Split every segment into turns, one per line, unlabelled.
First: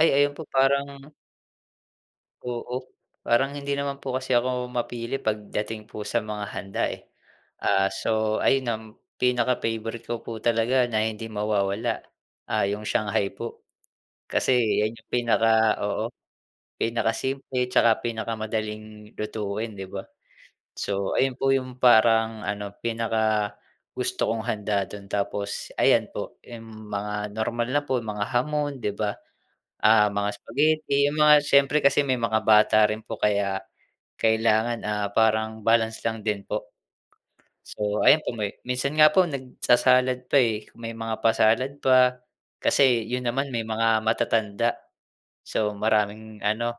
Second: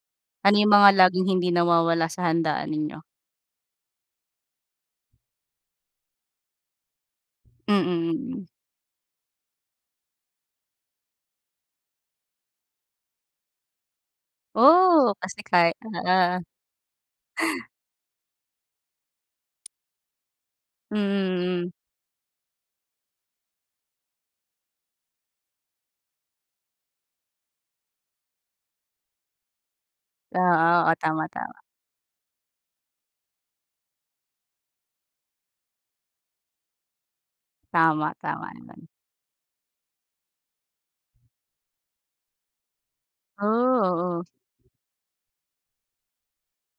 Ay, ayun po
Ano yung mga
parang
laging hindi nawawala sa handaan
Oo,
ninyo?
parang hindi naman po kasi ako mapili pagdating po sa mga handa, eh.
Mm,
Ah, so
mm.
ayun ang pinaka-favourite ko po talaga na hindi mawawala, ah, 'yung shanghai po. Kasi 'yan 'yung
Oh, kasi kay
pinaka oo,
oo.
pinaka simple tsaka pinakamadaling lutuin, 'di ba.
Mm,
So ayun po
mm.
'yung parang ano, pinakagusto kong handa dun, tapos ayan po, yung mga normal na po, mga hamon 'di ba, ah, mga
Oo. Oh,
spaghetti, yung
tama,
mga
tama.
siyempre kasi may mga bata rin po kaya kailangan, ah, parang balance lang din po. So
Tama,
ayan po,
tama
may
naman.
minsan nga po nagsa-salad pa, eh. May mga pa-salad pa, kasi yun
Oh,
naman may mga
oo.
matatanda. So maraming ano,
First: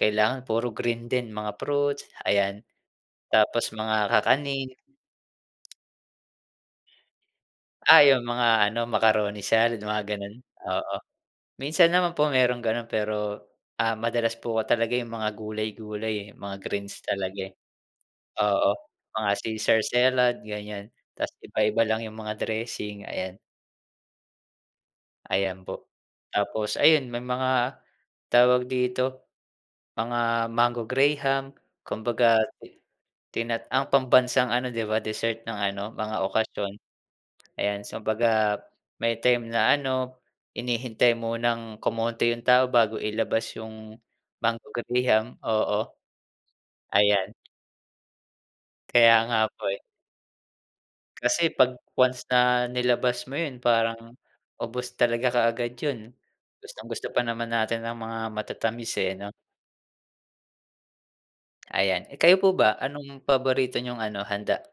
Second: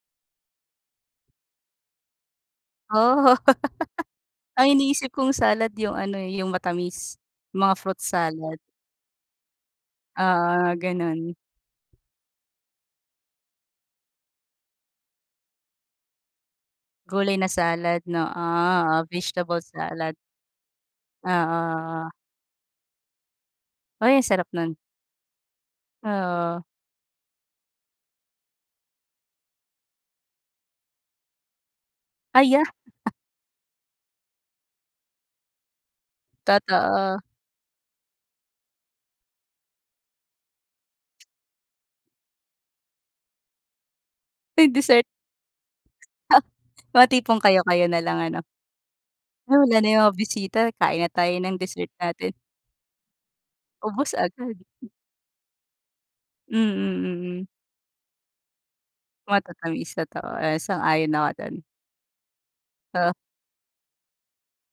kailangan puro green din, mga fruits, ayan.
Oo.
Tapos mga
Ang
kakanin.
iniisip kong salad yung ano, eh, yung matamis, mga fruit
Ah, yung mga
salad.
ano, macaroni salad mga ganun,
Oo,
oo.
ganun.
Minsan naman po mayroong gano'n pero, ah, madalas po talaga 'yung mga gulay-gulay, eh, mga greens
Gulay
talaga,
na
eh.
salad, 'no.
Oo,
Oo,
mga
vegetable
caesar
salad.
salad ganiyan,
Oo,
tas iba-iba lang
oo.
'yung mga dressing, ayan.
Uy, ang sarap nun.
Ayan po.
Oo.
Tapos ayun, may mga tawag dito, mga mango graham, kumbaga
Ay, yeah.
ti tina ang pambansang ano 'di ba, dessert ng ano, mga okasyon.
Totoo.
Ayan, so 'baga may time na ano, hinihintay munang kumonti 'yung tao bago ilabas yung mango
May dessert.
graham, oo.
Mga
Ayan.
tipong kayo-kayo na lang, ano.
Kaya nga
Ah,
po, eh.
wala na yung mga bisita, kain na tayo
Kasi
ng
‘pag
dessert
once
natin.
na nilabas mo yun,
Ubos
parang
agad.
ubos talaga kaagad yun. Gustong
Mm,
gusto pa
mm.
naman natin ang mga matatamis, eh, 'no.
Matatamis, totoo. Ah, sang-ayon ako do’n.
Ayan. Eh, kayo po ba,
Ha.
anong paborito niyong ano, handa?